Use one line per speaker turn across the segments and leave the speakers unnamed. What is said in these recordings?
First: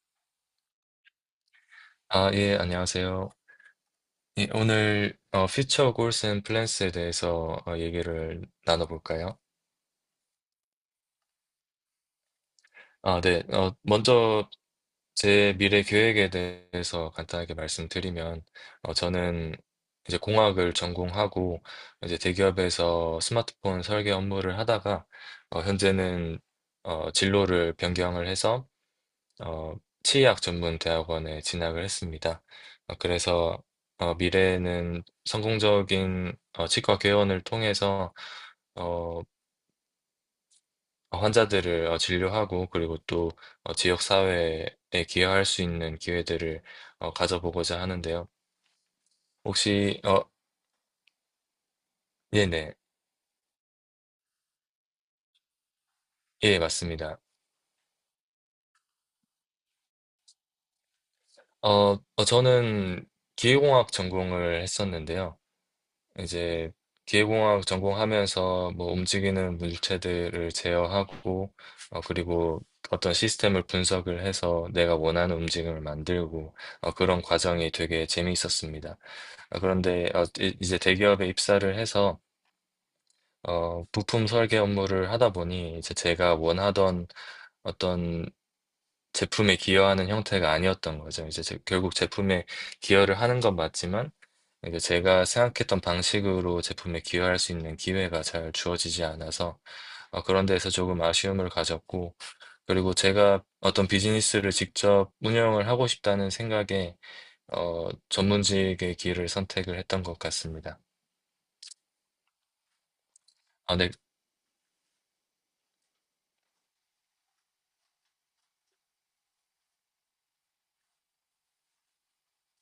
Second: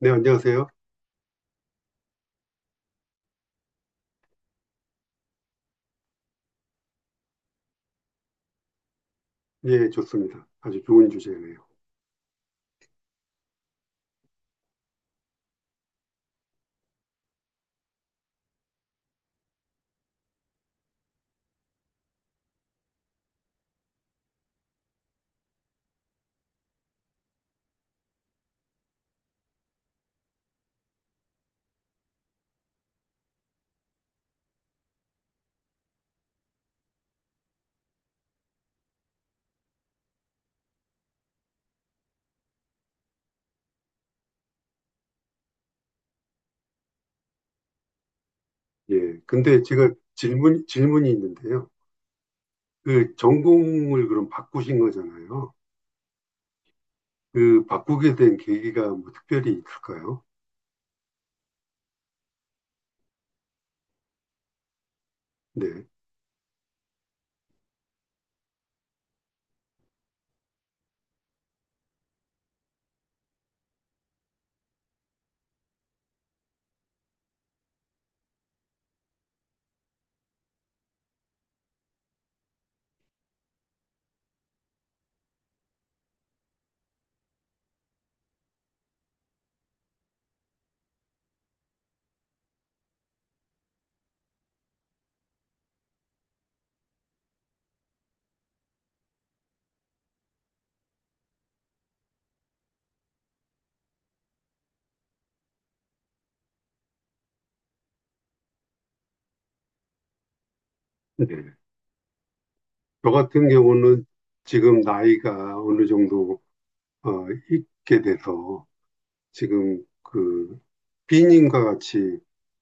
네, 안녕하세요.
아, 예, 안녕하세요. 예, 오늘 Future Goals and Plans에 대해서 얘기를 나눠볼까요?
예, 좋습니다. 아주 좋은 주제네요.
아, 네. 먼저 제 미래 계획에 대해서 간단하게 말씀드리면, 저는 이제 공학을 전공하고 이제 대기업에서 스마트폰 설계 업무를 하다가 현재는 진로를 변경을 해서 어, 치의학 전문 대학원에 진학을 했습니다. 그래서 미래에는 성공적인 치과 개원을 통해서 어, 환자들을 진료하고 그리고 또 지역 사회에 기여할 수 있는 기회들을 가져보고자 하는데요.
예, 근데 제가
혹시
질문이 있는데요.
네네.
그 전공을 그럼 바꾸신 거잖아요.
예, 맞습니다.
그 바꾸게 된 계기가 뭐 특별히 있을까요?
어, 저는 기계공학 전공을 했었는데요.
네,
이제 기계공학 전공하면서 뭐 움직이는 물체들을 제어하고 그리고 어떤 시스템을 분석을 해서 내가 원하는 움직임을 만들고 그런 과정이 되게 재미있었습니다. 그런데 이제 대기업에 입사를 해서 부품 설계 업무를 하다 보니 이제 제가 원하던 어떤 제품에 기여하는 형태가 아니었던 거죠. 이제 결국 제품에 기여를 하는 건 맞지만 이제 제가 생각했던 방식으로 제품에 기여할 수 있는 기회가 잘 주어지지 않아서 그런 데에서 조금 아쉬움을 가졌고 그리고 제가 어떤 비즈니스를 직접 운영을 하고 싶다는 생각에 전문직의 길을 선택을 했던 것 같습니다.
네. 저 같은
아, 네,
경우는 지금 나이가 어느 정도 있게 돼서 지금 그 B님과 같이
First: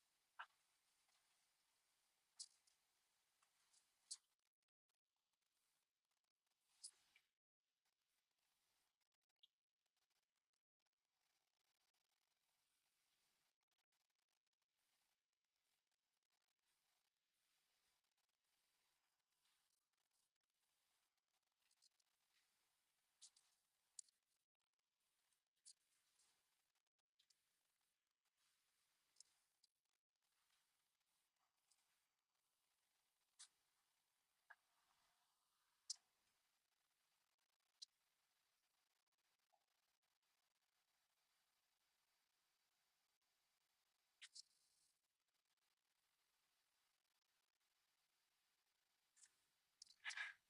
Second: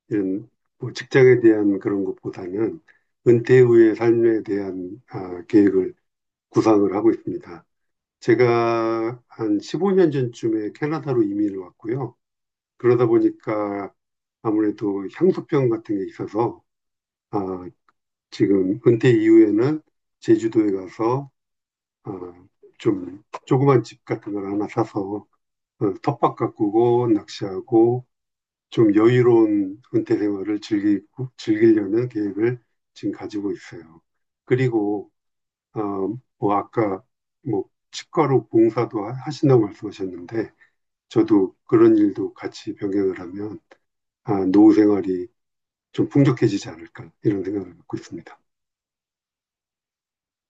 이런 뭐 직장에 대한 그런 것보다는 은퇴 후의 삶에 대한 아, 계획을 구상을 하고 있습니다. 제가 한 15년 전쯤에 캐나다로 이민을 왔고요. 그러다 보니까 아무래도 향수병 같은 게 있어서 아, 지금 은퇴 이후에는 제주도에 가서 아, 좀 조그만 집 같은 걸 하나 사서 텃밭 가꾸고 낚시하고 좀 여유로운 은퇴 생활을 즐기고 즐기려는 계획을 지금 가지고 있어요. 그리고 어, 뭐 아까 뭐 치과로 하신다고 말씀하셨는데 저도 그런 일도 같이 병행을 하면 아, 노후 생활이 좀 풍족해지지 않을까 이런 생각을 갖고 있습니다.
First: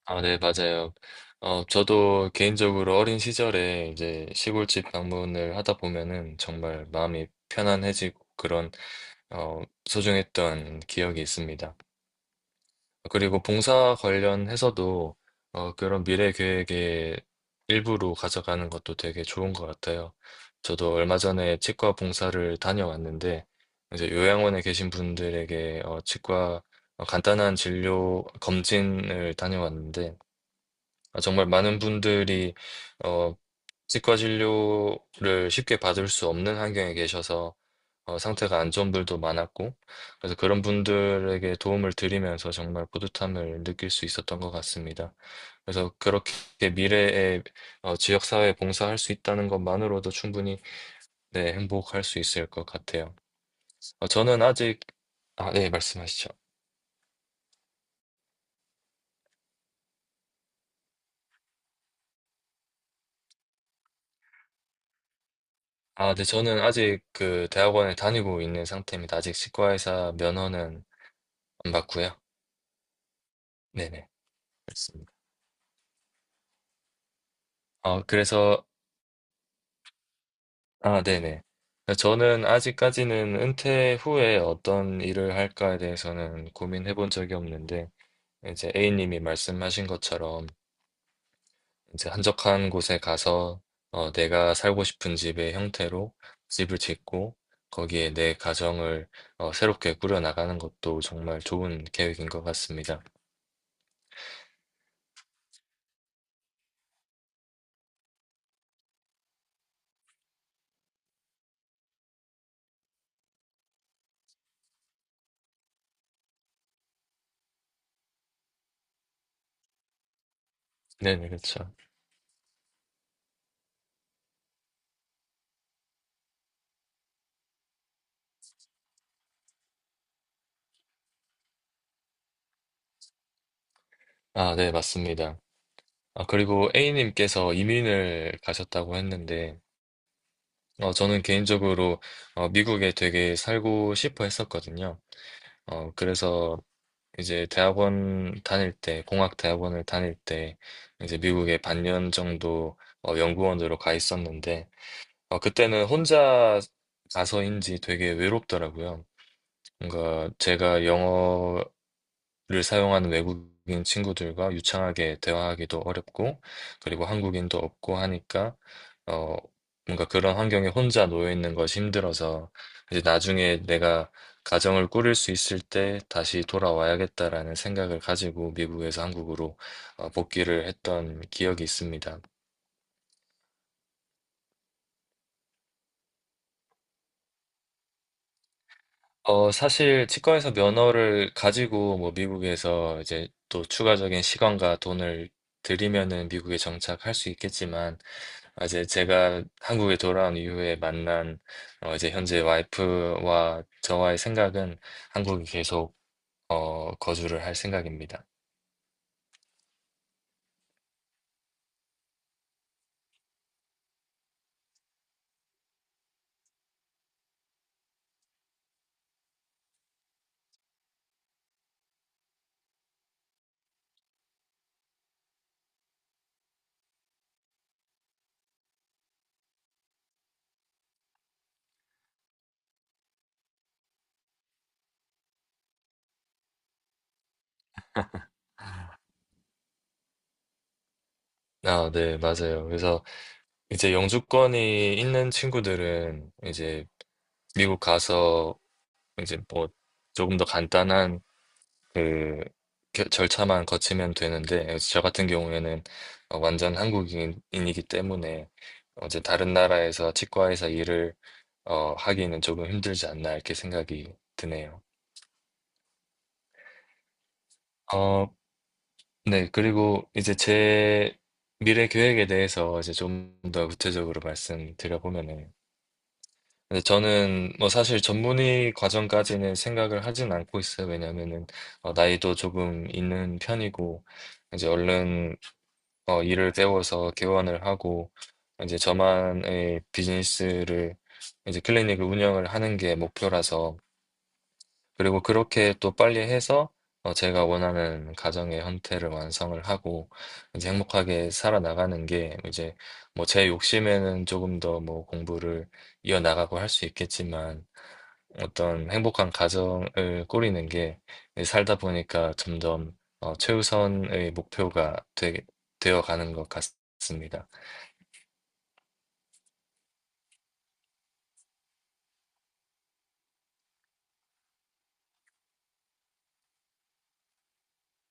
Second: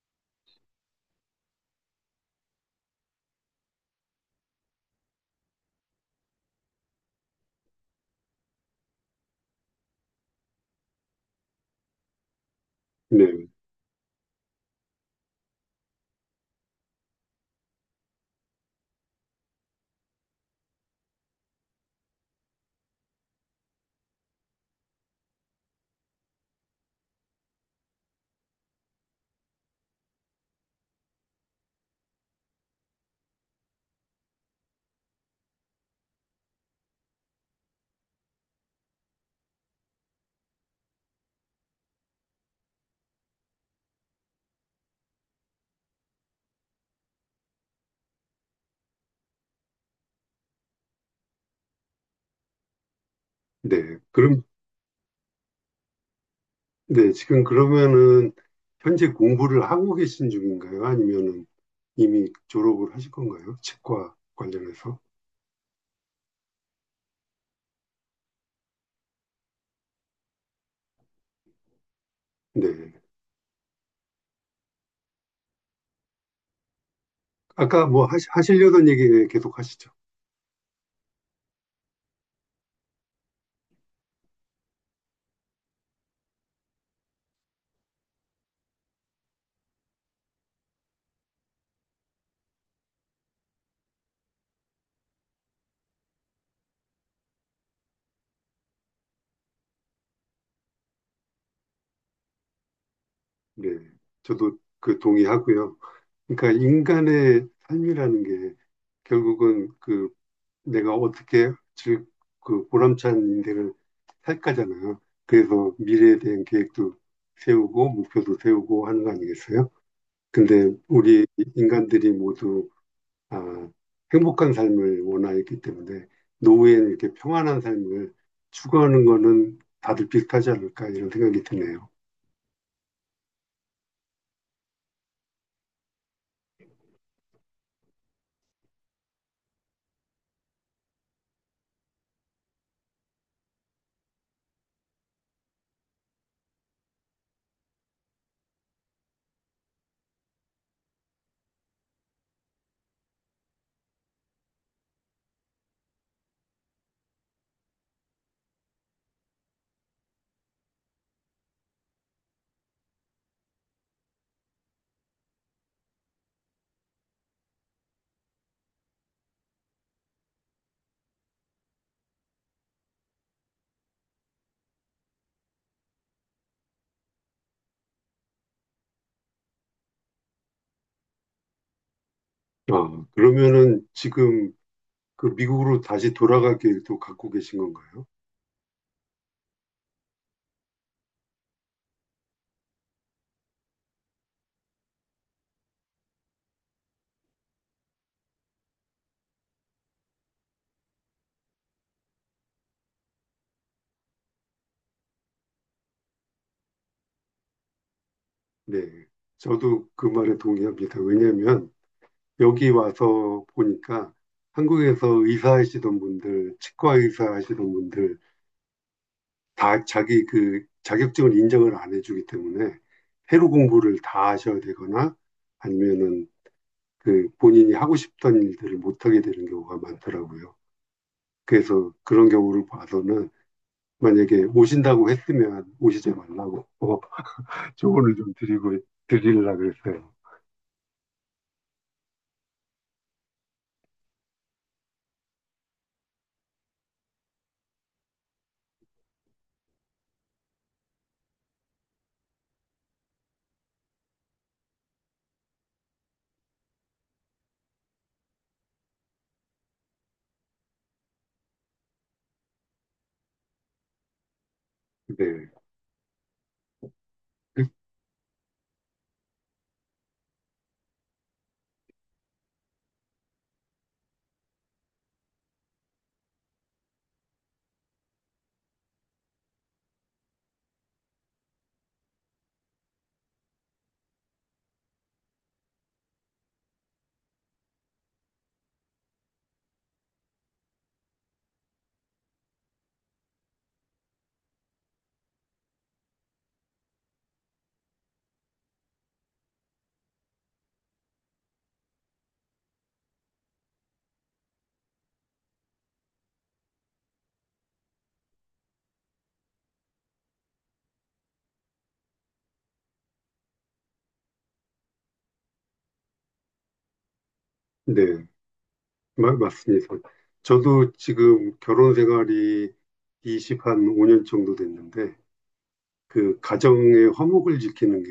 아, 네, 맞아요. 어, 저도 개인적으로 어린 시절에 이제 시골집 방문을 하다 보면은 정말 마음이 편안해지고 그런, 소중했던 기억이 있습니다.
네,
그리고 봉사 관련해서도, 그런 미래 계획의 일부로 가져가는 것도 되게 좋은 것 같아요. 저도 얼마 전에 치과 봉사를 다녀왔는데, 이제 요양원에 계신 분들에게, 어, 치과, 간단한 진료 검진을 다녀왔는데, 아, 정말 많은 분들이 어, 치과 진료를 쉽게 받을 수 없는 환경에 계셔서 상태가 안 좋은 분들도 많았고 그래서 그런 분들에게 도움을 드리면서 정말 뿌듯함을 느낄 수 있었던 것 같습니다. 그래서 그렇게 미래에 지역사회에 봉사할 수 있다는 것만으로도 충분히 네, 행복할 수 있을 것 같아요.
네.
어, 저는
그럼
아직 아, 네, 말씀하시죠.
네 지금 그러면은 현재 공부를 하고 계신 중인가요? 아니면은 이미 졸업을 하실 건가요? 치과 관련해서?
아, 네, 저는 아직 그 대학원에 다니고 있는 상태입니다. 아직 치과의사 면허는 안 받고요.
네.
네네. 알겠습니다.
아까 뭐
그래서,
하시려던 얘기 계속 하시죠.
아, 네네. 그러니까 저는 아직까지는 은퇴 후에 어떤 일을 할까에 대해서는 고민해 본 적이 없는데, 이제 A님이 말씀하신 것처럼, 이제 한적한 곳에 가서, 내가 살고 싶은 집의 형태로 집을 짓고, 거기에 내 가정을, 새롭게 꾸려나가는 것도 정말 좋은 계획인 것 같습니다.
네. 저도 그 동의하고요. 그러니까 인간의 삶이라는 게 결국은 그 내가 어떻게 즐, 그 보람찬 인생을 살까잖아요. 그래서 미래에 대한 계획도 세우고 목표도 세우고 하는 거 아니겠어요? 근데 우리
네네, 그렇죠.
인간들이 모두 아, 행복한 삶을 원하기 때문에 노후에는 이렇게 평안한 삶을 추구하는 거는 다들 비슷하지 않을까 이런 생각이 드네요.
아, 네, 맞습니다. 아, 그리고 A님께서 이민을 가셨다고 했는데, 저는 개인적으로 미국에 되게 살고 싶어 했었거든요. 그래서 이제 대학원 다닐 때, 공학 대학원을 다닐 때 이제 미국에 반년 정도 연구원으로 가 있었는데 그때는 혼자 가서인지 되게 외롭더라고요. 뭔가 제가 를 사용하는 외국인 친구들과 유창하게 대화하기도 어렵고, 그리고 한국인도 없고 하니까, 어, 뭔가 그런 환경에 혼자 놓여 있는 것이 힘들어서, 이제 나중에 내가 가정을 꾸릴 수 있을 때 다시 돌아와야겠다라는 생각을 가지고 미국에서 한국으로 복귀를 했던 기억이 있습니다.
아, 그러면은 지금 그 미국으로 다시 돌아갈 계획도 갖고 계신 건가요?
사실 치과에서 면허를 가지고 뭐 미국에서 이제 또 추가적인 시간과 돈을 들이면은 미국에 정착할 수 있겠지만, 아, 이제 제가 한국에 돌아온 이후에 만난 이제 현재 와이프와 저와의 생각은 한국에 계속 거주를 할 생각입니다.
네. 저도 그 말에 동의합니다. 왜냐하면 여기 와서 보니까 한국에서 의사 하시던 분들, 치과 의사 하시던 분들 다 자기 그 자격증을 인정을 안 해주기 때문에 해로 공부를 다 하셔야 되거나 아니면은 그 본인이 하고 싶던 일들을 못하게 되는 경우가 많더라고요. 그래서 그런 경우를 봐서는 만약에 오신다고 했으면 오시지 말라고 조언을 좀 드리고 드리려고 했어요.
아, 네, 맞아요. 그래서 이제 영주권이 있는 친구들은 이제 미국 가서 이제 뭐 조금 더 간단한 그 절차만 거치면 되는데 그래서 저 같은 경우에는 완전 한국인이기 때문에 이제 다른 나라에서 치과에서 일을 하기는 조금 힘들지 않나 이렇게 생각이 드네요.
네.
어, 네. 그리고 이제 제 미래 계획에 대해서 이제 좀 더 구체적으로 말씀드려보면은 근데 저는 뭐 사실 전문의 과정까지는 생각을 하진 않고 있어요. 왜냐면은 나이도 조금 있는 편이고 이제 얼른 일을 배워서 개원을 하고 이제 저만의 비즈니스를 이제 클리닉을 운영을 하는 게 목표라서 그리고 그렇게 또 빨리 해서 제가 원하는 가정의 형태를 완성을 하고 이제 행복하게 살아나가는 게 이제 뭐 제 욕심에는 조금 더 뭐 공부를 이어나가고 할 수 있겠지만 어떤 행복한 가정을 꾸리는 게 살다 보니까 점점 최우선의 목표가 되어 가는 것 같습니다.
네. 맞습니다. 저도 지금 결혼 생활이 20, 한 5년 정도 됐는데, 그 가정의 화목을 지키는 게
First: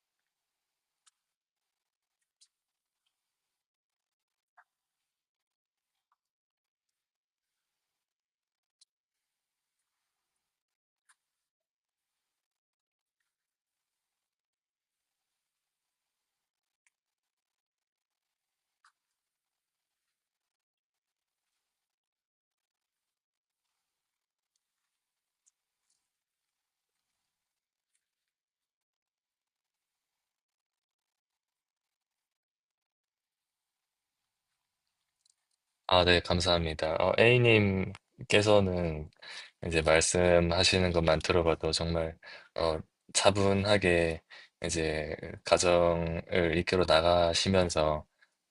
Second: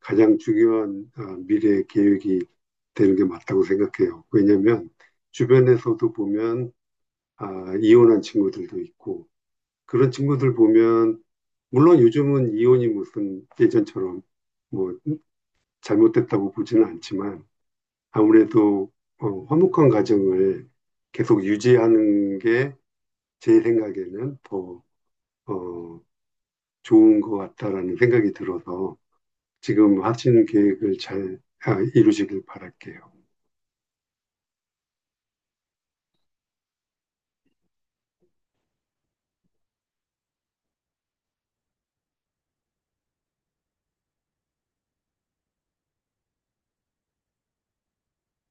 가장 중요한 아, 미래 계획이 되는 게 맞다고 생각해요. 왜냐면 하 주변에서도 보면 아, 이혼한 친구들도 있고, 그런 친구들 보면, 물론 요즘은 이혼이 무슨 예전처럼 뭐 잘못됐다고 보지는 않지만, 아무래도 화목한 가정을 계속 유지하는 게 제 생각에는 더 어, 좋은 것 같다라는 생각이 들어서 지금 하시는 계획을 잘 아, 이루시길 바랄게요.
아, 네, 감사합니다. 어, A님께서는 이제 말씀하시는 것만 들어봐도 정말 어, 차분하게 이제 가정을 이끌어 나가시면서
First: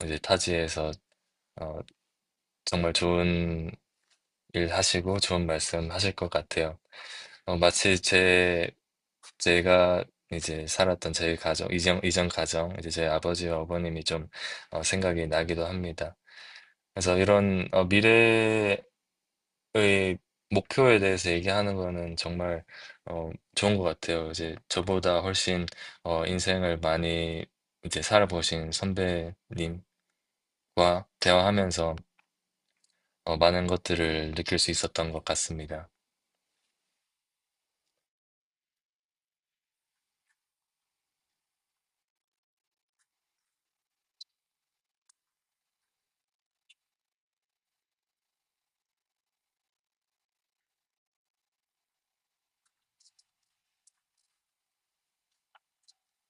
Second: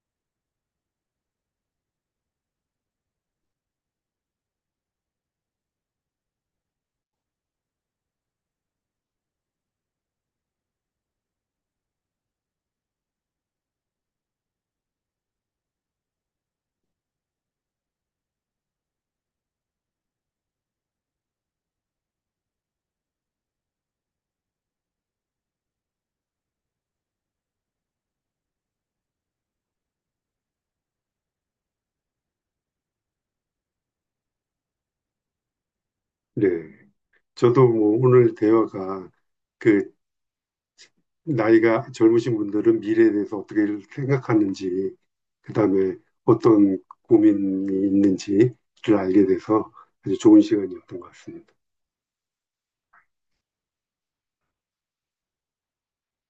이제 타지에서 어, 정말 좋은 일 하시고 좋은 말씀 하실 것 같아요. 마치 제 제가 이제 살았던 제 가정, 이전 가정, 이제 제 아버지와 어머님이 좀 생각이 나기도 합니다. 그래서 이런 미래 저의 목표에 대해서 얘기하는 거는 정말 어, 좋은 것 같아요. 이제 저보다 훨씬 인생을 많이 이제 살아보신 선배님과 대화하면서 많은 것들을 느낄 수 있었던 것 같습니다.
네. 저도 뭐 오늘 대화가 그 나이가 젊으신 분들은 미래에 대해서 어떻게 생각하는지, 그다음에 어떤 고민이 있는지를 알게 돼서 아주 좋은 시간이었던 것 같습니다.